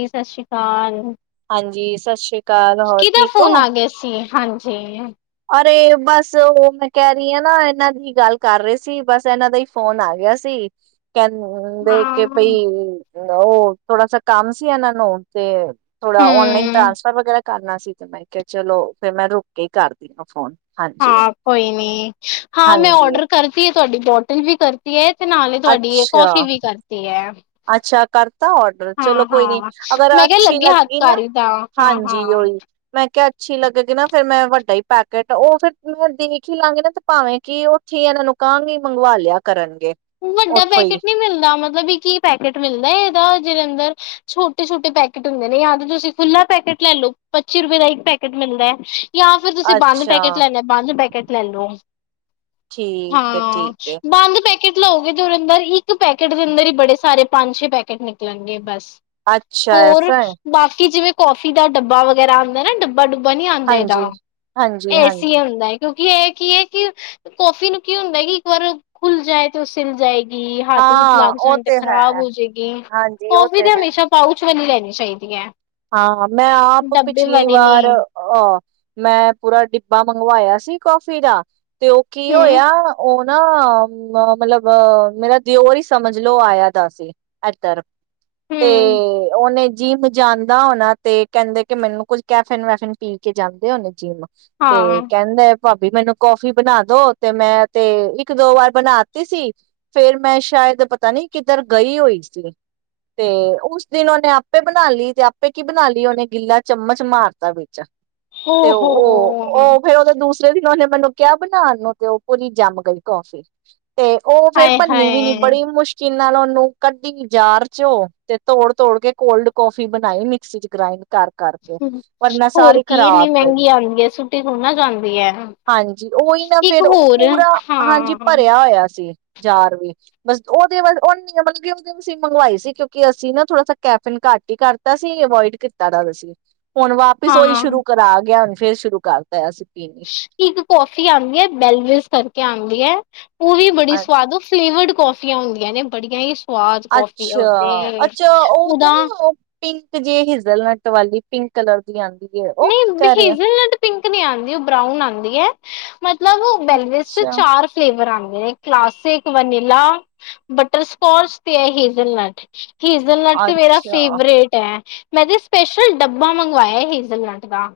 ਜੀ ਸਤਿ ਸ਼੍ਰੀ ਅਕਾਲ ਹਾਂਜੀ ਸਤ ਸ੍ਰੀ ਅਕਾਲ ਹੋਰ ਕਿਹਦਾ ਠੀਕ ਫੋਨ ਹੋ। ਆ ਗਿਆ ਸੀ ਹਾਂਜੀ ਅਰੇ ਬਸ ਉਹ ਮੈਂ ਕਹਿ ਰਹੀ ਹ ਨਾ ਇਹਨਾਂ ਦੀ ਗੱਲ ਕਰ ਰਹੇ ਸੀ ਬਸ ਇਹਨਾਂ ਦਾ ਹੀ ਫੋਨ ਆ ਗਿਆ ਸੀ। ਕਹਿੰਦੇ ਕੇ ਹਾਂ ਬਈ ਉਹ ਥੋੜਾ ਸਾ ਕੰਮ ਸੀ ਇਹਨਾਂ ਨੂੰ ਤੇ ਥੋੜਾ ਔਨਲਾਈਨ ਹਮ ਟਰਾਂਸਫਰ ਵਗੈਰਾ ਕਰਨਾ ਸੀ ਤੇ ਮੈਂ ਕਿਹਾ ਚਲੋ ਫੇਰ ਮੈਂ ਰੁਕੇ ਕੇ ਕਰ ਫੋਨ ਹਾਂ ਕੋਈ ਨਹੀਂ ਹਾਂ ਮੈਂ ਹਾਂਜੀ ਔਡਰ ਕਰਦੀ ਤੁਹਾਡੀ ਬੋਟਲ ਵੀ ਕਰਤੀ ਹੈ। ਤੇ ਨਾਲ ਹੀ ਤੁਹਾਡੀ ਇਹ ਅੱਛਾ ਕੌਫੀ ਵੀ ਕਰਤੀ ਹੈ। ਅੱਛਾ ਕਰਤਾ ਔਡਰ ਚਲੋ ਹਾਂ ਕੋਈ ਨੀ ਹਾਂ ਅਗਰ ਮੈਂ ਕਿਹਾ ਅੱਛੀ ਲੱਗੇ ਲੱਗੀ ਨਾ ਹੱਥਕਾਰੀ ਦਾ ਹਾਂ ਹਾਂਜੀ ਹਾਂ ਓਹੀ ਮੈਂ ਮੈਂ ਕਿਹਾ ਅੱਛੀ ਲੱਗੇਗੀ ਨਾ ਫੇਰ ਮੈਂ ਵੱਡਾ ਹੀ ਪੈਕੇਟ ਉਹ ਫਿਰ ਮੈਂ ਦੇਖ ਹੀ ਲਾਂਗੀ ਨਾ ਤੇ ਭਾਵੇਂ ਕਿ ਉੱਥੇ ਇਹਨਾਂ ਨੂੰ ਕਹਾਂਗੇ ਮੰਗਵਾ ਲਿਆ ਕਰਨ। ਵੱਡਾ ਪੈਕੇਟ ਨੀ ਮਿਲਦਾ ਮ ਮਤਲਬ ਇਕ ਹੀ ਪੈਕੇਟ ਮਿਲਦਾ ਹੈ ਇਹਦਾ ਜਿਹੜੇ ਅੰਦਰ ਛੋਟੇ-ਛੋਟੇ ਪੈਕੇਟ ਹੁੰਦੇ ਨੇ ਯਾ ਤੇ ਤੁਸੀਂ ਖੁੱਲਾ ਪੈਕੇਟ ਲੈ ਲੋ ਪੱਚੀ ਰੁਪਏ ਦਾ ਇੱਕ ਪੈਕੇਟ ਮਿਲਦਾ ਹੈ। ਯਾ ਫਿਰ ਤੁਸੀਂ ਬੰਦ ਅੱਛਾ ਪੈਕੇਟ ਲੈਣਾ ਬੰਦ ਪੈਕੇਟ ਲੈ ਲਓ। ਠੀਕ ਹੈ ਹਾਂ ਠੀਕ ਹੈ ਬੰਦ ਪੈ ਪੈਕੇਟ ਲਓਗੇ ਤੇ ਉਹਦੇ ਅੰਦਰ ਇੱਕ ਪੈਕੇਟ ਦੇ ਅੰਦਰ ਹੀ ਬੜੇ ਸਾਰੇ ਪੰਜ ਛੇ ਪੈਕੇਟ ਨਿਕਲਣਗੇ ਬਸ। ਅੱਛਾ ਹੋਰ ਐਸਾ ਹੈ ਬਾਕੀ ਜਿਵੇਂ ਕੌਫੀ ਦਾ ਡੱਬਾ ਵਗੈਰਾ ਆਉਂਦੇ ਨਾ ਡੱ ਡੱਬਾ-ਡੂਬਾ ਨੀ ਆਉਂਦਾ ਹਾਂਜੀ ਇਹਦਾ ਹਾਂਜੀ ਏਸੀ ਹਾਂਜੀ ਹੁੰਦਾ ਕਿਉਂ ਇਹ ਕੀ ਹੈ ਕਿ ਕੌਫੀ ਨੂੰ ਕੀ ਹੁੰਦਾ ਕਿ ਇੱਕ ਵਾਰ ਖੁੱਲ ਜਾਏ ਤੁ ਸੀਲ ਜਾਏ ਹੱਥ-ਹੂੱਥ ਹਾਂ ਲੱਗ ਉਹ ਜਾਣ ਤੇ ਹੈ ਖਰਾਬ ਹੋ ਜਾਏਗੀ ਹਾਂਜੀ ਉਹ ਕੌਫੀ ਤੇ ਹੈ ਹਮੇਸ਼ਾ ਪਾਊਚ ਵੀ ਲੈ ਚਾਹੀਦੀ ਹੈ। ਹਾਂ ਮੈਂ ਆਪ ਡੱਬੇ ਪਿਛਲੀ ਵਾਲੀ ਨੀ ਵਾਰ ਅਹ ਮੈਂ ਪੂਰਾ ਡਿੱਬਾ ਮੰਗਵਾਇਆ ਸੀ ਕੌਫੀ ਦਾ ਤੇ ਉਹ ਕੀ ਹਮ ਹੋਇਆ ਉਹ ਨਾ ਮਤਲਬ ਮੇਰਾ ਦਿਓਰ ਹੀ ਸਮਝ ਲੋਓ ਆਇਆ ਤਾਂ ਸੀ ਇਧਰ। ਤੇ ਹਮ ਉਹਨੇ ਜੀਮ ਜਾਨ ਨਾ ਹੋਣਾ ਤੇ ਕਹਿੰਦੇ ਕਿ ਮੈਨੂੰ ਕੁੱਝ ਕੈਫਿਨ-ਵੈਫਿਨ ਪੀ ਕੇ ਜਾਂਦੇ ਹੋਣੇ ਜਿੰਮ। ਹਾਂ ਤੇ ਕਹਿੰਦੇ ਭਾਬੀ ਮੈਨੂੰ ਕੌਫੀ ਬਣਾ ਦੋ ਤੇ ਮੈਂ ਤੇ ਇੱਕ ਦੋ ਵਾਰ ਬਣਾਤੀ ਸੀ ਫੇਰ ਮੈਂ ਸ਼ਾਇਦ ਪਤਾ ਨੀ ਕਿੱਧਰ ਗਈ ਹੋਈ ਸੀ ਤੇ ਉਸ ਦਿਨ ਉਹਨੇ ਆਪੇ ਬਣਾ ਲਈ ਤੇ ਕੀ ਬਣਾ ਲਈ ਉਹਨੇ ਗਿੱਲਾ ਚਮਚ ਮਾਰਤਾ ਵਿੱਚ। ਓ ਤੇ ਹੋ ਹੋ ਉਹ-ਉਹ ਫਿਰ ਦੂਸ ਪਿਛਲੇ ਦਿਨ ਉਹਨੇ ਮੈਨੂੰ ਕਿਹਾ ਚਾ ਬਣਾਉਣ ਲਗੇ ਹੋ ਤੇ ਉਹ ਪੂਰੀ ਜੰਮ ਗਈ ਕੌਫੀ। ਤੇ ਉਹ ਫੇਰ ਹਾਏ ਬੰਨੀ ਵੀ ਨੀ ਹਾਏ ਬੜੀ ਮੁਸ਼ਕਿਲ ਇਨਾ ਉਹਨੂੰ ਕੱਢੀ ਜਾਰ ਚੋ ਤੇ ਤੋੜ-ਤੋੜ ਕੇ ਕੋਲਡ ਕੌਫੀ ਬਈ ਮਿਕਸੀ ਚ ਗਰਾਇੰਡ ਕਰ ਕਰ-ਕਰਕੇ ਪਰ ਨਾ ਹੋਰ ਸਾਰੀ ਕੀ ਇੰਨੀ ਖ਼ਰਾਬ ਗਈ ਮਹਿੰਗੀ ਆਉਂਦੀ ਹੈ ਸੁੱਟੀ ਥੋੜੀ ਨਾ ਜਾਂਦੀ ਹੈ। ਹਾਂਜੀ, ਉਹੀ ਨਾ ਇੱਕ ਫਿਰ ਉਹ ਹੋਰ ਪੂਰਾ ਹਾਂਜੀ ਹਾਂ ਭਰਿਆ ਹੋਇਆ ਸੀ। ਜਾਰ ਵੀ ਬਸ ਉਹਦੇ ਉਹਨੀ ਮਤਲਬ ਕਿ ਉਹਦੇ ਅਸੀਂ ਮੰਗਵਾਈ ਸੀ ਕਿਉਂਕਿ ਅਸੀਂ ਨਾ ਥੋੜਾ ਕੈਫਿਨ ਘੱਟ ਹੀ ਕਰ ਅਸੀਂ ਅਵੋਇਡ ਕੀਤਾ [unintelligible] ਹੁਣ ਵਾਪਿਸ ਉ ਹੀ ਹਾਂ ਸ਼ੁਰੂ ਕਰਾ ਗਿਆ ਫੇਰ ਸ਼ੁਰੂ ਕਰਤਾ ਅਸੀ। ਇੱਕ ਕਫੀ ਆਉਂਦੀ ਹੈ ਬੈਲਵਿਸ ਕਰਕੇ ਆਉਂਦੀ ਵਧਿਆ ਹੈ। ਉਹ ਵੀ ਬੜੀ ਸਵਾਦ, ਫਲੇਵਰਡ ਕਫੀਆਂ ਹੁੰਦੀਆਂ ਨੇ। ਬੜੀਆਂ ਹੀ ਸਵਾਦ ਕੌਫੀ ਆ ਉਹ ਤੇ ਅੱਛਾ-ਅੱਛਾ ਉਹ ਤੇ ਉਹਦਾ ਨੀ ਪਿੰਕ ਜੇ ਹਿਜ਼ਲ ਨਟ ਵਾਲੀ ਪਿੰਕ ਕਲਰ ਦੀ ਆਉਂਦੀ। ਹੈ ਉਹ ਨਹੀਂ ਕਹਿ ਰਹੇ ਆ ਹੇਜ਼ਲ ਨਟ ਪਿੰਕ ਨਹੀਂ ਆਉਂਦੀ ਉਹ ਬਰਾਊਨ ਆਉਂਦੀ ਹੈ। ਮਤਲਬ, ਬੇਲਵਰ ਚ ਅੱਛਾ ਚਾਰ ਫਲੇਵਰ ਆਂ ਕਲਾਸਿਕ, ਵਨੀਲਾ, ਬਟਰਸੋਚ ਤੇ ਹੈ ਹੇਜਲਨਟ। ਹੇਜ਼ਲਨਟ ਤੇ ਮੇਰਾ ਅੱਛਾ ਫੇਵਰੇਟ ਹੈ। ਮੈਂ ਤੇ ਸਪੈਸ਼ਲ ਡੱਬਾ ਮੰਗਵਾਇਆ ਸੀ। ਹੇਜੱਲ ਨਟ ਦਾ।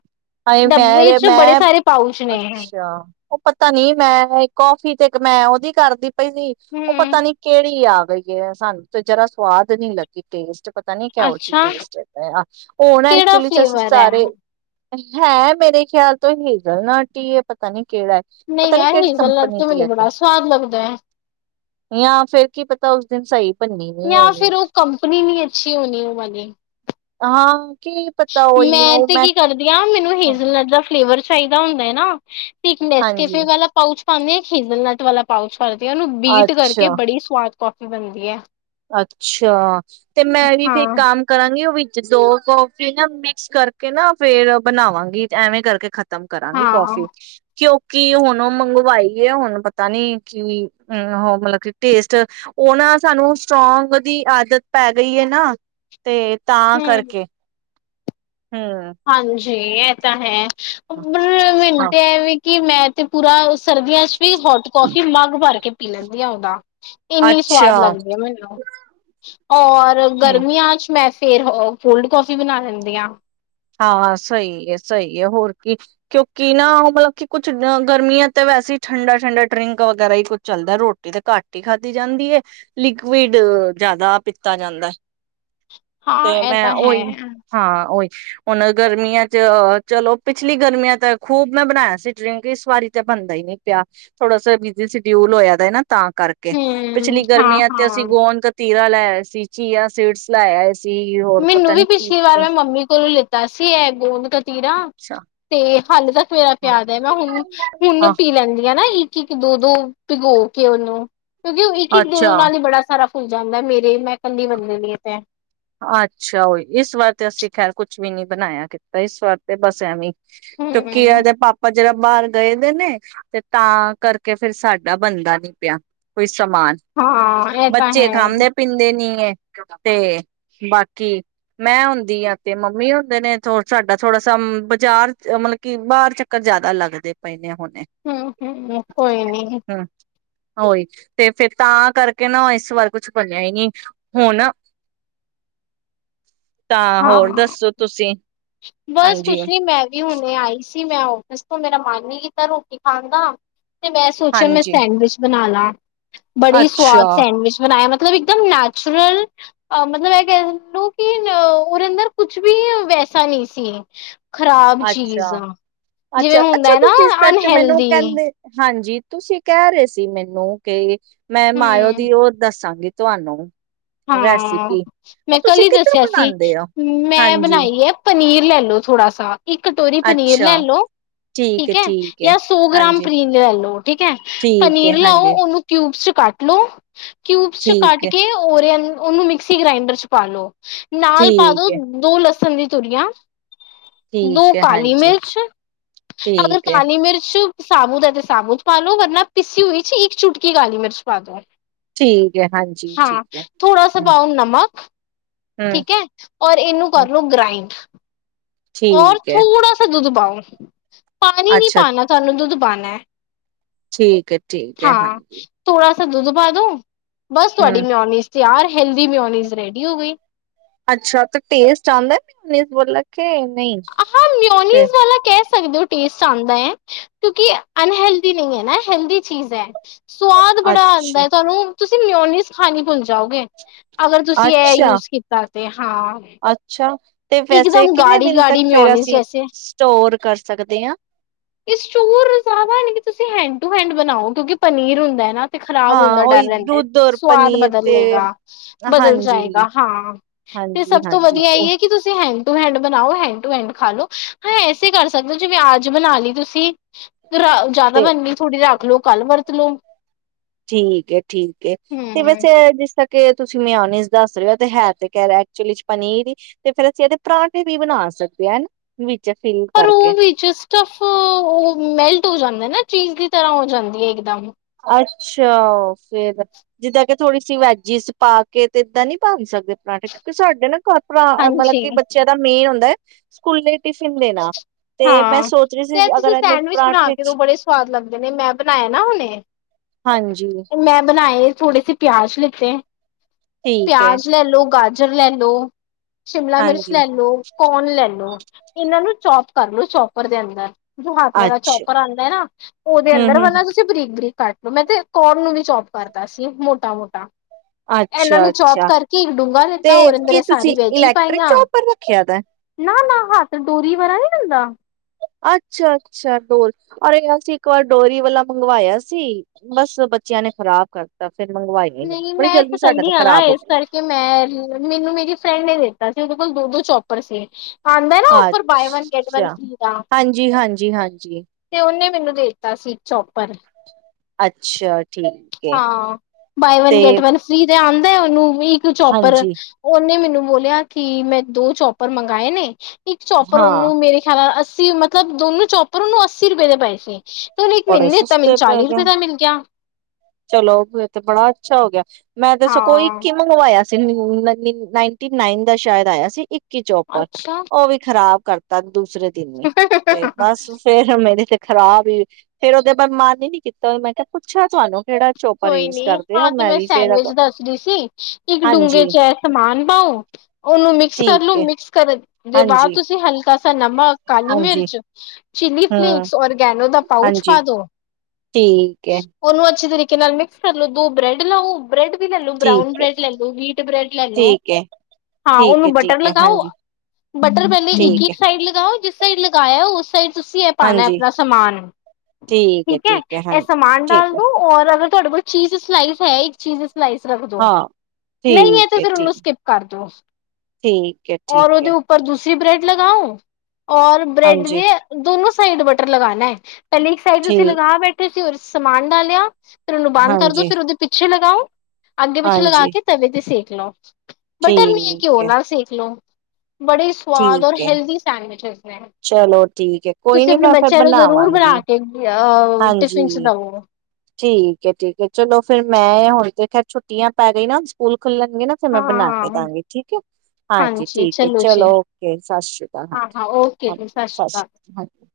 ਹ ਡੱਬੇ ਮੈਂਹਾ ਚ ਬੜੇ ਮੈਂ ਸਾਰੇ ਪਾਊਚ ਨੇ। ਅੱਛਾ, ਉਹ ਪਤਾ ਨੀ ਮੈਂ ਕਾਫੀ ਤੇ ਮੈਂ ਉਹਦੀ ਕਰਦੀ ਪਈ ਸੀ ਉਹ ਹੂੰ ਪਤਾ ਨੀ ਕਿਹੜੀ ਆ ਬਈ ਹੈ ਸਾਨੂੰ ਤੇ ਜਰਾ ਸਵਾਦ ਨੀ ਲੱਗੀ ਟੇਸਟ ਪਤਾ ਨੀ ਕਿਹਾਉਹ ਜੀ ਅੱਛਾ ਟੇਸਟ ਹੈ ਉਹ ਨਾ ਕਿਹੜਾ ਐਕਚੁਲੀ ਔ ਨਾ ਅਸੀ ਫਲੇਵਰ ਐ? ਸਾਰੇ ਹੈ ਮੇਰੇ ਖਿਆਲ ਤੋਂ ਹੇਜ਼ਲ ਨਟ ਹੀ ਹੈ ਪਤਾ ਨੀ ਕਿਹੜਾ ਹੈ, ਨਹੀਂ ਪਤਾ ਨੀ ਯਾਰ ਕਿਹੜੀ ਹੇਜ਼ਲਨਟ ਕੰਪਨੀ ਤੇ ਦੀ ਮੈਨੂੰ ਹੈਗੀ ਬੜਾ ਸਵਾਦ ਲੱਗਦਾ ਐ। ਜਾਂ ਫੇਿਰ ਕੀ ਪਤਾ ਤੈਨੂ ਸਹੀ ਬੰਨੀ ਨੀ ਜਾਂ ਹੋਣੀ ਫਿਰ ਉਹ ਕੰਪਨੀ ਨੀ ਅੱਛੀ ਹੋਣੀ ਉਹ ਵਾਲੀ। ਹਾਂ ਕੀ ਪਤਾ ਹੀ ਉਹ ਮੈਂ ਵਧੀਆ, ਮੈਨੂੰ ਹੇਜਲ ਨਟ ਦਾ ਫਲੇਵ ਚਾਹੀਦਾ ਹੁੰਦਾ ਨਾ ਸਕਨਸ ਹਾਂਜੀ ਕੈਫੇ ਵਾਲਾ ਪਾਊਚ ਹੀਜ਼ਨਨਾਟ ਵ ਵਾਲਾ ਪਾਉਚ ਕਰਦੀਆਂ ਉਹਨ ਨੂੰ ਬੀਟ ਕਰਕੇ ਅੱਛਾ ਬੜੀ ਸਵਾਦ ਕਾਫੀ ਬਣਦੀ ਹੈ ਅੱਛਾ ਤੇ ਮੈਂ ਵੀ ਫੇਰ ਹਾਂ। ਕੰਮ ਕਰਾਂਗੀ ਉਹ ਵੀ ਦੋ ਕੋਫੀ ਨਾ ਮਿਕਸ ਕਰਕੇ ਨਾ ਫੇਰ ਬਣਾਵਾਂਗੀ ਐਵੇਂ ਕਰਕੇ ਖ਼ਤਮ ਕਰਾਂਗੇ ਹਾਂ ਕੌਫੀ ਕਿਉਂਕਿ ਹੁਣ ਮੰਗਵਾਈ ਹੈ ਹੁਣ ਪਤਾ ਨੀ ਕਿ ਅਮ ਉਹ ਮਤਲਬ ਕਿ ਟੇਸਟ ਉਹ ਨਾ ਸਾਨੂੰ ਸਟਰੋਂਗ ਦੀ ਆਦਤ ਪੈ ਗਈ ਹੈ ਨਾ ਤੇ ਤਾਂ ਹਮ ਕਰਕੇ ਹਮ ਹਾਂਜੀ ਜੀ ਤਾਂ ਹੈ ਉਰ ਹਾਂ ਮਿੰਟ ਐ ਵੀ ਕਿ ਮੈਂ ਤੇ ਪੂਰਾ ਸਰਦੀਆਂ ਚ ਵੀ ਹੋਟ ਕਫੀ ਮਗ ਭਰ ਕੇ ਪੀ ਲੈਂਦੀ ਆ ਉਹਦਾ ਇੰਨੀ ਅੱਛਾ ਸਵਾਦ ਲੱਗਦੀ ਹੈ ਮੈਨੂੰ ਔਰ ਹਮ ਗਰਮੀਆਂ ਚ ਮੈ ਫੇਰ ਕੋਲਡ ਕਫੀ ਬਣਾ ਲੈਂਦੀ ਆ ਹਾਂ ਸਹੀ ਹੈ ਸਹੀ ਹੈ ਹੋਰ ਕੀ ਕਿਉਂਕਿ ਨਾ ਮਤਲਬ ਕਿ ਕੁਛ ਗਰਮੀਆਂ ਤੇ ਵੈਸੇ ਹੀ ਠੰਡਾ ਠੰਡਾ ਡਰਿੰਕ ਵਗੈਰਾ ਹੀ ਕੁਝ ਚੱਲਦਾ ਰੋਟੀ ਤਾਂ ਘੱਟ ਹੀ ਖਾਧੀ ਜਾਂਦੀ ਹੈ ਲਿਕੁਵਿਡ ਜ਼ਿਆਦਾ ਪੀਤਾ ਜਾਂਦਾ ਹੈ ਹਾਂ ਤੇ ਇਹ ਮੈਂ ਤਾਂ ਹੈ ਉਹੀ ਹਾਂ ਉਹੀ ਹੁਣ ਗਰਮੀਆਂ ਚ ਚਲੋ ਪਿਛਲੀ ਗਰਮੀਆਂ ਤਾਂ ਖੂਬ ਮੈਂ ਬਣਾਇਆ ਸੀ ਇਸ ਵਾਰੀ ਤਾਂ ਬਣਦਾ ਹੀ ਨਹੀਂ ਪਿਆ ਥੋੜਾ ਸ ਬਿਜ਼ੀ ਸਡਿਊਲ ਹੋਇਆ ਦਾ ਨਾ ਤਾਂ ਕਰਕੇ ਹਮ ਪਿਛਲੀ ਹਾਂ ਗਰਮੀਆਂ ਤੇ ਅਸੀਂ ਹਾਂ। ਗੋਣ ਗਤੀ ਲੈ ਸੀਚੀ ਸੀਟਸ ਲੈ ਸੀ ਹੋਰ ਮੈਨੂੰ ਪਤਾ ਵੀ ਨੀ ਕੀ ਪਿਛਲੀ ਵਾਰ ਕੀ ਮੈਂ ਮੰਮੀ ਕੋਲੋਂ ਲਿੱਤਾ ਸੀ ਹੈ ਗੂੰਦ ਕਤੀਰਾ ਅੱਛਾ ਤੇ ਹਾਂ ਤਾਂ ਮੇਰਾ ਹਾਂ ਪਿਆਦ ਹੈ ਮੈਂ ਹੁਣ ਹੁਣ ਹਾਂ, ਪੀ ਲੈਂਦੀ ਹਾਂ ਨਾ ਇੱਕ ਦੋ ਦੋ ਭਿਗੋ ਕੇ ਉਹਨੂੰ ਕਿਉਂਕਿ ਉਹ ਇੱਕ ਇੱਕ ਦੋ ਅੱਛਾ ਨਾਲ ਹੀ ਬੜਾ ਸਾਰਾ ਭੁੱਲ ਜਾਂਦਾ ਮੇਰੇ ਮੈਂ ਕੱਲੀ ਅੱਛਾ ਹੀ ਇਸ ਵਾਰ ਤੇ ਅਸੀਂ ਖੈਰ ਕੁਛ ਵੀ ਨੀ ਬਣਾਇਆ ਕੀਤਾ ਇਸ ਵਾਰ ਤੇ ਬਸਿਆ ਵੀ ਕਿਉਂਕਿ ਹਮ ਆਦੇ ਪਾਪਾ ਜਰਾ ਬਾਹਰ ਗਏ ਦੇ ਨੇ ਤੇ ਤਾਂ ਕਰਕੇ ਫੇਿਰ ਸਾਡਾ ਬੰਦਾ ਨੀ ਪਿਆ ਕੋਈ ਹਾਂ ਇਹ ਤਾਂ ਬੱਚੇ ਹੈ ਖਾਂਦੇ ਪੀਂਦੇ ਨੀ ਹੈ ਤੇ ਬਾਕੀ ਮੈਂ ਹੁੰਦੀ ਆਂ ਤੇ ਮੰਮੀ ਹੁੰਦੇ ਨੇ ਸਾਡਾ ਥੋੜਾ ਸ ਬਾਜ਼ਾਰ ਮਤਲਬ ਕਿ ਬਾਹਰ ਚੱਕਰ ਜਿਆਦਾ ਲੱਗਦੇ ਪਏ ਨੇ ਹੁਣ ਹਮ ਹਮ ਹਮ ਕੋਈ ਨੀ ਹਮ ਉਹੀ ਤੇ ਫੇਰ ਤਾਂ ਕਰਕੇ ਨਾ ਇਸ ਵਾਰ ਕੁਛ ਬੱਲਿਆ ਹੀ ਨਹੀਂ ਹੁਣ ਤਾਂ ਹਾਂ ਹੋਰ ਦੱਸੋ ਤੁਸੀਂ ਬਸ ਹਾਂਜੀ ਕੁਛ ਨੀ ਮੈਂ ਵੀ ਹੁਣੇ ਆਈ ਮੈਂ ਆਫਿਸਕ ਤੋਂ ਮੇਰਾ ਮਨ ਨੀ ਕੀਤਾ ਰੋਟੀ ਖਾਣ ਦਾ ਤੇ ਮੈਂ ਸੋਚਿਆ ਮੈਂ ਹਾਂਜੀ ਸੈਂਡਵਿਚ ਬਣਾ ਲਾ ਬੜੀ ਅੱਛਾ। ਸਵਾਦ ਸੈਂਡਵਿਚ ਬਣਾਇਆ ਮੈਂ ਮਤਲਬ ਇੱਕਦਮ ਨੈਚੁਰਲ ਮਤਲਬ ਕਹਿ ਨੂੰ ਕਿ ਉਹਦੇ ਅੰਦਰ ਕੁਛ ਵੀ ਵੈਸ ਸੰਨੀ ਸੀ ਖਰਾਬ ਅੱਛਾ ਚੀਜ਼ ਜਿਵੇਂ ਅੱਛਾ ਹੁੰਦਾ ਅੱਛਾ ਹੈ ਨਾ ਤੁਸੀਂ ਸੱਚ ਮੈਨੂੰ ਅਨਹੈਲਦੀ ਕਹਿੰਦੇ ਹਾਂਜੀ ਤੁਸੀਂ ਕਹਿ ਰਹੇ ਸੀ ਮੈਨੂੰ ਕਿ ਮੈਂ ਮਾਇਓ ਹਮ ਦੀ ਉਹ ਦੱਸਾਂਗੀ ਤੁਹਾਨੂੰ ਹਾਂ ਰੈਸਿਪੀ। ਮੈਂ ਉਹ ਤੁਸੀਂ ਕੱਲੀ ਕਿੱਦਾਂ ਦੱਸਿਆ ਸੀ ਬਣਾਉਂਦੇ ਹੋ? ਮੈਂ ਹਾਂਜੀ, ਬਣਾਈ ਹੈ ਪਨੀਰ ਲੈ ਲੋ ਥੋੜਾ ਸਾ ਇੱਕ ਕਟੋਰੀ ਪਨੀਰ ਅੱਛਾ ਲੈ ਲਓ ਠੀਕ ਹੈ ਜਾਂ ਸੌ ਗ੍ਰਾਮ ਪਨੀਰ ਲੈ ਲਓ ਠੀਕ ਹੈ ਠੀਕ ਹੈ, ਪਨੀਰ ਲੈਓ ਹਾਂਜੀ, ਉਹਨੂੰ ਕਿਊਬ ਚ ਕੱਟ ਲੋ ਕਿਊਬਸ ਚ ਕੱਟ ਠੀਕ ਹੈ, ਕੇ ਉਹਨੂੰ ਮਿਕਸੀ ਗ੍ਰੈਂਡਰ ਚ ਪਾਲ ਲੋ ਨਾਲ ਪਾ ਦੋ ਠੀਕ ਹੈ, ਦੋ ਲ ਸਜੀ ਤੁਰਿਆ ਦੋ ਠੀਕ ਹੈ, ਕਾਲੀ ਹਾਂਜੀ। ਮਿਰਚ ਅਗਰ ਠੀਕ ਹੈ, ਕਾਲੀ ਮਿਰਚ ਸਾਬੁ ਦਾ ਤੇ ਸਾਬੂ ਚ ਪਾਲੋ ਵਰਨਾ ਪਿੱਸੀ ਹੋਈ ਚ ਇੱਕ ਚੁਟਕੀ ਕਾਲੀ ਮਿਰਚ ਪਾ ਦੋ ਠੀਕ ਹੈ, ਹਾਂਜੀ, ਹਾਂ ਠੀਕ ਹੈ, ਥੋੜਾਸ ਹੂੰ, ਪਾਊ ਨਮਕ ਹੂੰ, ਠੀਕ ਹੈ ਔਰ ਇਹਨੂੰ ਹੂੰ, ਕਰਲੋ ਗ੍ਰਾਈੰਡ ਔਰ ਠੀਕ ਹੈ। ਥੋੜਾ ਸ ਦੁੱਧ ਪਾਓ ਹਮ ਪਾਣੀ ਨੀ ਅੱਛਾ, ਪਾਉਣਾ ਤੁਹਾਨੂੰ ਦੁੱਧ ਬਣੇ ਠੀਕ ਹੈ, ਠੀਕ ਹੈ, ਹਾਂਜੀ। ਸੱ ਦੂ ਤੋਂ ਬਾਅਦੋ ਬਸ ਹੂੰ। ਤੁਹਾਡੀ ਮੈਂ ਆਉਣੀ। ਯਾਰ ਹੈਲਦੀ ਮਿਓਨੀਜ਼ ਰੈਡੀ ਹੋ ਗਈ। ਅੱਛਾ। ਤੇ ਟੇਸਟ ਆਉਂਦਾ ਨ ਉਨੀ ਬੋਲ ਕੇ ਨਹੀਂ ਹਾਂ, ਫੇਰ ਨਿਓਨੀਜ਼ ਵਾਲਾ ਕਹਿ ਸਕਦੇ ਹੋ। ਟੇਸਟ ਆਂਦਾ ਹੈ। ਕਿਉਂਕਿ ਅਨਹੈਲਦੀ ਨਹੀਂ ਹੈ, ਨਾ ਹੈਲਦੀ ਚੀਜ਼ ਹੈ। ਸਵਾਦ ਬੜਾ ਅੱਛਾ, ਆਉਂਦਾ ਏ ਤੁਹਾਨੂੰ। ਤੁਸੀਂ ਮਿਉਨੀਜ ਖਾਨੀ ਭੂਲ ਜ ਜਾਓਗੇ, ਅਗਰ ਤੁਸੀਂ ਇਹ ਅੱਛਾ, ਯੂਜ ਕੀਤਾ, ਅੱਛਾ। ਤੇ ਇਕ ਵੈਸੇ ਦਮ ਕਿੰਨੇ ਦਿਨ ਤੱਕ ਗਾੜੀ-ਗਾੜੀ ਫੇਰ ਮਿਉਨਜ ਅਸੀਂ ਜੈਸੇ, ਸਟੋਰ ਕਰ ਸਕਦੇ ਆਂ? ਇਸ ਚੂਰ ਨ ਤੁਸੀਂ ਹੈ ਟੂ ਹੈਂਡ ਬਣਾਓ, ਕਿਉਂਕਿ ਪਨੀਰ ਹੁੰਦਾ ਐ ਨਾ। ਤੇ ਖ਼ਰਾਬ ਹੋਣ ਹਾਂ ਦਾ ਡਰ ਉਹੀ ਰਹਿੰਦਾ, ਦੁੱਧ ਔਰ ਸਵਾਦ ਪਨੀਰ ਬਦਲ ਤੇ ਲਏਗਾ ਬਦਲ ਹਾਂਜੀ, ਜਾਏਗਾ ਹਾਂ, ਤੇ ਸਭ ਹਾਂਜੀ, ਤੋਂ ਹਾਂਜੀ ਵਧੀਆ ਇਹ ਉਹ ਹੈ ਕਿ ਕਿ ਤੁਸੀਂ ਹੈਂਡ ਟੂ ਹੈਂਡ ਬਣਾਓ, ਹੈਂਡ ਟੂ ਹੈਂਡ ਖਾ ਲੋ, ਹਾਂ ਐਸੇ ਕਰ ਸਕਦੇ ਹੋ, ਜਿਵੇਂ ਆਜ ਬਣਾ ਲਈ ਤੁਸੀਂ ਜ਼ਿਆਦਾ ਤੇ ਮੰਨਨੀ ਥੋੜ੍ਹੀ ਰੱਖ ਲੋ ਕੱਲ ਵਰਤ ਲੇ ਠੀਕ ਹੈ। ਠੀਕ ਹੈ, ਤੇ ਬਸ ਜਿਸ ਤੱਕ। ਕੇ ਤੁਸੀਂ ਮੈਂ ਮਿਉਨੀਜ ਦੱਸ ਰਹੇ ਹੋ, ਤੇ, ਹੈ, ਤੇ ਕਹਿ ਰਿਹਾ ਐਕਚੁਲੀ ਚ ਪਨੀਰ ਹੀ, ਤੇ ਫੇਰ ਅਸੀਂ ਇਹਦੇ ਪਰਾਂਠੇ ਵੀ ਬਣਾ ਸਕਦੇ ਹਾਂ। ਹਨਾ ਫਿਲ ਪਰ ਕਰਕੇ। ਉਹ ਵੀ, ਜਸਟ ੳਫ ਅਅ ਮੈਲਟ ਹੋ ਜਾਂਦੇ ਨਾ। ਚੀਜ਼ ਦੀ ਤਰ੍ਹਾਂ ਹੋ ਜਾਂਦੀ ਹੈ, ਇਕਦਮ। ਅੱਛਾ! ਫੇਰ ਜਿੱਦਾਂ ਕਿ ਥੋੜੀ ਸੀ ਵੈਜਿਸ ਪਾ ਕੇ, ਤੇ ਐਦਾਂ ਨਹੀਂ ਪਾ ਸਕਦੇ, ਪਰਾਂਠੇ ਕਿਉਂਕਿ ਸਾਡੇ ਨਾ ਘਰ ਭਰਾ ਮਤਲਬ ਹਾਂਜੀ ਕਿ ਬੱਚਿਆਂ ਦਾ ਮੇਨ ਹੁੰਦਾ ਹੈ। ਸਕੂਲ ਦੇ ਹਾਂ, ਸੀ ਤੇ ਅਗਰ ਤੁਸੀਂ ਇਹਨੂੰ ਸੈਂਡਵਿਚ ਬਣਾ ਪਰਾਂਠੇ ਕੇ ਦੋ ਚ ਬੜੇ ਸਵਾਦ ਲੱਗਦੇ ਨੇ। ਮੈਂ ਬਣਾਏ ਨਾ ਹੁਣੇ। ਹਾਂਜੀ ਮੈਂ ਬਣਾਏ ਥੋੜੇ ਸੇ ਪਿਆਜ। ਲੀ ਤੇ ਠੀਕ ਹੈ ਪਿਆਜ ਲੈ ਲੋੋ ਗਾਜ ਸਜ਼ਰਲੈਂਡੋ ਸ਼ਿਮਲਾ ਮਿਰਚ ਹਾਂਜੀ ਲੈ ਲੋ, ਕੋਨ ਲੈ ਲੋ। ਚੋਪ ਕਰ ਲ, ਚੋਪਰ ਦੇ ਅੰਦਰ। ਜੋ ਹੱਥ ਵਾਲਾ ਅੱਛਾ ਚੌਕਰ ਆਉਂਦਾ ਹੈ ਨਾ ਉਹਦੇ ਹਮ ਅੰਦਰ ਹਮ ਵੰਨਾ ਤੁਸੀਂ ਬਰੀਕ-ਬਰੀਕ। ਕੱਟ ਲੋ, ਮੈਂ ਤੇ ਕੋਨ ਨੂੰ ਵੀ ਚੋਪ ਕਰਦਾ ਸੀ ਮੋਟਾ-ਮੋਟਾ ਇਹਨਾਂ ਅੱਛਾ ਨੂੰ ਚੌਪ ਅੱਛਾ ਕਰਕੇ ਇੱਕ ਡੂੰਘਾ ਤੇ ਦਿੱਤਾ ਉਹਦੇ ਅੰਦਰ ਕੀ ਇਹ ਸਾਰੀ ਤੁਸੀਂ ਵੈਜੀ ਇਲੈਕਟ੍ਰਿਕ ਪਾਈਆਂ ਚੋਪਰ ਰੱਖਿਆ ਦਾ ਨਾਂ ਨਾਂ ਤੇ ਡੋਰੀ ਬਰਾ ਨੀਂ ਹੁੰਦਾ। ਅੱਛਾ ਅੱਛਾ, ਡੋਰੀ ਔਰ ਸੀ ਇੱਕ ਵਾਰ ਡੋਰੀ ਵਾਲਾ ਮੰਗਵਾਇਆ ਸੀ ਬਸ ਬੱਚਿਆਂ ਨੇ ਖ਼ਰਾਬ ਕਰਤਾ ਫਿਰ ਮੰਗਵਾਇਆ ਹੀ ਨਹੀਂ ਨ੍ਹੀਂ ਬੜੀ ਮੈਂ ਤੇ ਜਲਦੀ ਸਾਡਾ ਕਲ੍ਹੀ ਤਾਂ ਆ ਨਾ ਖ਼ਰਾਬ ਹੋ ਇਸ ਗਿਆ ਕਰਕੇ ਮੈਂ ਮੈਨੂੰ ਮੇਰੀ ਫਰੈਂਡ ਨੇ ਦੇ ਤਾ ਸੀ, ਉਦੇ ਕੋਲ਼ ਦੋ ਦੋ ਚੌਪਰ ਸੀ। ਆਂਦਾ ਨਾ offer buy one get one ਅੱਛਾ, ਫਰੀ ਦਾ ਹਾਂਜੀ-ਹਾਂਜੀ-ਹਾਂਜੀ, ਤੇ ਉਹਨੇ ਮੈਨੂੰ ਦੇਤਾ ਸੀ ਚੋਪਰ ਅੱਛਾ। ਠੀਕ ਏ। ਹਾਂ ਬਾਈ ਵਨ ਤੇ ਗਟ ਵਨ ਫ੍ਰੀ ਤੇ ਆਂਦੇ ਉਹਨੂੰ ਇੱਕ ਚੋਪਰ ਹਾਂਜੀ, ਉਨੇ ਮੈਨੂੰ ਬੋਲਿਆ ਕਿ ਮੈਂ ਦੋ ਚੌਪਰ ਮੰਗਵਾਏ ਨੇ ਇੱਕ ਚੋਪਰ ਹਾਂ ਉਹਨੂੰ ਮੇਰੇ ਖਿਆਲ ਨਾਂ ਅੱਸੀ ਮਤਲਬ ਦੋਨੋ ਚੌਪਰ ਉਹਨੂੰ ਅੱਸੀ ਰੁਪਏ ਦੇ ਪਏ ਸੀ ਤੇ ਉਨੇ ਇੱਕ ਬੜੇ ਮੈਨੂੰ ਦੇਤਾ ਮੈਨ ਸਸਤੇ ਪੈ ਚਾਲੀ ਰੁਪਏ ਗਏ। ਦਾ ਮਿਲ ਗਿਆ ਚਲੋ ਤੇ ਬੜਾ ਅੱਛਾ ਹੋ ਗਿਆ ਮੈਂ ਤਾਂ ਸਗੋਂ ਕੋਈ ਹਾਂ ਇੱਕ ਈ ਮੰਗਵਾਇਆ ਸੀ। ਨਂ ਨੰਨ੍ਹੀ ਨਾਈਨ ਟੀ ਨਾਈਨ ਦਾ ਸ਼ਾਇਦ ਆਇਆ ਸੀ। ਇੱਕੀ ਚੌਪੜ ਅੱਛਾ ਉਹ ਵੀ ਖ਼ਰਾਬ ਕਰ ਦੂਸਰੇ ਤੇ ਬਸ ਫੇਰ ਮੇਰੀ ਤੇ ਖ਼ਰਾਬ ਈ ਫੇਰ ਉਹਦੇ ਬਦ ਮਨ ਈ ਨੀ ਕੀਤਾ ਮੈਂ ਕਿਹਾ ਪੁੱਛਿਆ ਤੁਆਨੂੰ ਕੋਈ ਨੀਂ ਹਾਂ ਤੇ ਮੈਂ ਸੈਂਡਵਿਚ ਦੱਸਦੀ ਸੀ, ਇੱਕ ਹਾਂਜੀ ਡੂੰਘੇ ਚ ਐ ਸਮਾਨ ਪਾਓ ਉਹਨੂੰ ਮਿਕਸ ਕਰ ਲੋ ਠੀਕ ਏ, ਮਿਕਸ ਕਰ ਦੇ ਬਾਅਦ ਹਾਂਜੀ-ਹਾਂਜੀ, ਤੁਸੀਂ ਹਲਕਾ ਸ ਨਮਕ, ਕਾਲੀ ਮਿਰਚ ਚੀਲੀ ਹੂੰ, ਫਲੇਕਸ, ਔਰਗੈਨੋ ਦਾ ਪਾਊਚ ਹਾਂਜੀ। ਪਾ ਦੋ ਠੀਕ ਹੈ, ਉਨੂੰ ਅੱਛੀ ਤਰੀ ਕੇ ਨਾਲ ਮਿਕਸ ਕਰ ਲੂ ਦੋ ਬ੍ਰੈਡ ਲਊ ਤੇ ਬ੍ਰੈਡ ਵੀ ਲਲੋ ਬਰਾਊਨ ਠੀਕ ਹੈ, ਬ੍ਰੈਡ ਲਲੋ ਵੀਟ ਬ੍ਰੈਡ ਲਲੋ ਠੀਕ ਹੈ, ਹਾਂ, ਠੀਕ ਹੈ, ਉਹਨੂੰ ਬਟਰ ਠੀਕ ਹੈ, ਲਗਾਓ, ਹਾਂਜੀ ਬਟਰ ਪਹਿਲੇ ਠੀਕ ਇੱਕ-ਇੱਕ ਹੈ, ਸਾਈਡ ਲਗਾਓ ਜਿਸ ਸਾਈਡ ਲਗਾਇਆ ਉਸ ਸਹੀ ਤੁਸੀਂ ਇਹ ਪਾਣਾ ਹਾਂਜੀ ਆਪਣਾ ਸਮਾਨ ਹੈ, ਠੀਕ ਐ, ਹੈ, ਇਹ ਹਾਂਜੀ ਸਮਾਨ ਡਾਲ ਠੀਕ ਹੈ, ਦੋ ਔਰ ਤੁਆਡੇ ਕੋਲ ਚੀਜ਼ ਸਲਾਈਸ ਹੈ, ਇੱਕ ਚੀਜ਼ ਸ ਸਲਾਈਸ ਰੱਖ ਦੋ, ਹਾਂ ਨਈਂ ਏ ਠੀਕ ਤੇ ਹੈ, ਠੀਕ ਫਿਰ ਉਨੂੰ ਠੀਕ ਸਕਿਪ ਕਰ ਦੋ ਹੈ, ਔਰ ਠੀਕ ਉਹਦੇ ਹੈ, ਉੱਪਰ ਦੂਸ ਥ੍ਰੀ ਬ੍ਰੈਡ ਲਗਾਉ ਔਰ ਬ੍ਰੈਡ ਹਾਂਜੀ ਦੇ ਦੋਨੋ ਸਾਈਡ ਬਟਰ ਲਗਾਨਾ ਹੈ। ਪਹਿਲੇ ਇਕ ਸਾਈਡ ਤੁਸੀ ਠੀਕ ਲਗਾ ਬੈਠੇ ਸੀ। ਸਮਾਨ ਡਾਲਿਆ ਫੇਰ ਉਹਨੂੰ ਬੰਦ ਕਰੋ ਹਾਂਜੀ, ਫਿਰ ਉਹਦੇ ਪਿੱਛੇ [unintelligible] ਅੱਗੇ ਪਿੱਛੇ ਲਗਾ ਹਾਂਜੀ ਕੇ ਤਵੇ ਤੇ ਸੇਕ ਲੋ। ਬਟਰ ਨਹੀਂ ਹੈ ਘਿਓ ਨਾਲ ਸੇਕ ਲੋ। ਬੜੇ ਸਵਾਦ ਔਰ ਠੀਕ ਹੈ, ਹੈਲਦੀ ਸੈਂਡਵਿਚ ਨੇ। ਚਲੋ ਠੀਕ ਹੈ, ਕੋਈ ਤੁਸੀਂ ਨੀ ਆਪਣੇ ਮੈਂ ਫਿਰ ਬੱਚਿਆਂ ਨੂੰ ਜ਼ਰੂਰ ਬਣਾ ਬਣਾਵਾਂਗੀ ਕੇ ਅ ਟਿਫਿਨ ਚ ਹਾਂਜੀ। ਦਵੋ। ਠੀਕ ਏ, ਠੀਕ ਹੈ। ਚਲੋ ਫਿਰ ਮੈਂ ਹੁਣ ਤੇ ਖੈਰ ਛੁੱਟੀਆਂ ਪੈ ਗਈ ਨਾ ਸਕੂਲ ਖੁੱਲਣਗੇ ਨਾ ਫਿਰ ਮੈਂ ਹਾਂ ਬਣਾ ਕੇ ਹਾਂ ਦਾਂਗੀ ਠੀਕ ਹੈ। ਹਾਂਜੀ ਠੀਕ ਹੈ ਚਲੋ ਓਕੇ ਸਤਿ ਸ਼੍ਰੀ ਅਕਾਲ ਹਾਂ ਹਾਂਜੀ ਹਾਂ ਓਕੇ ਹਾਂ ਜੀ ਸਤਿ ਸ਼੍ਰੀ ਅਕਾਲ ਹਾਂਜੀ।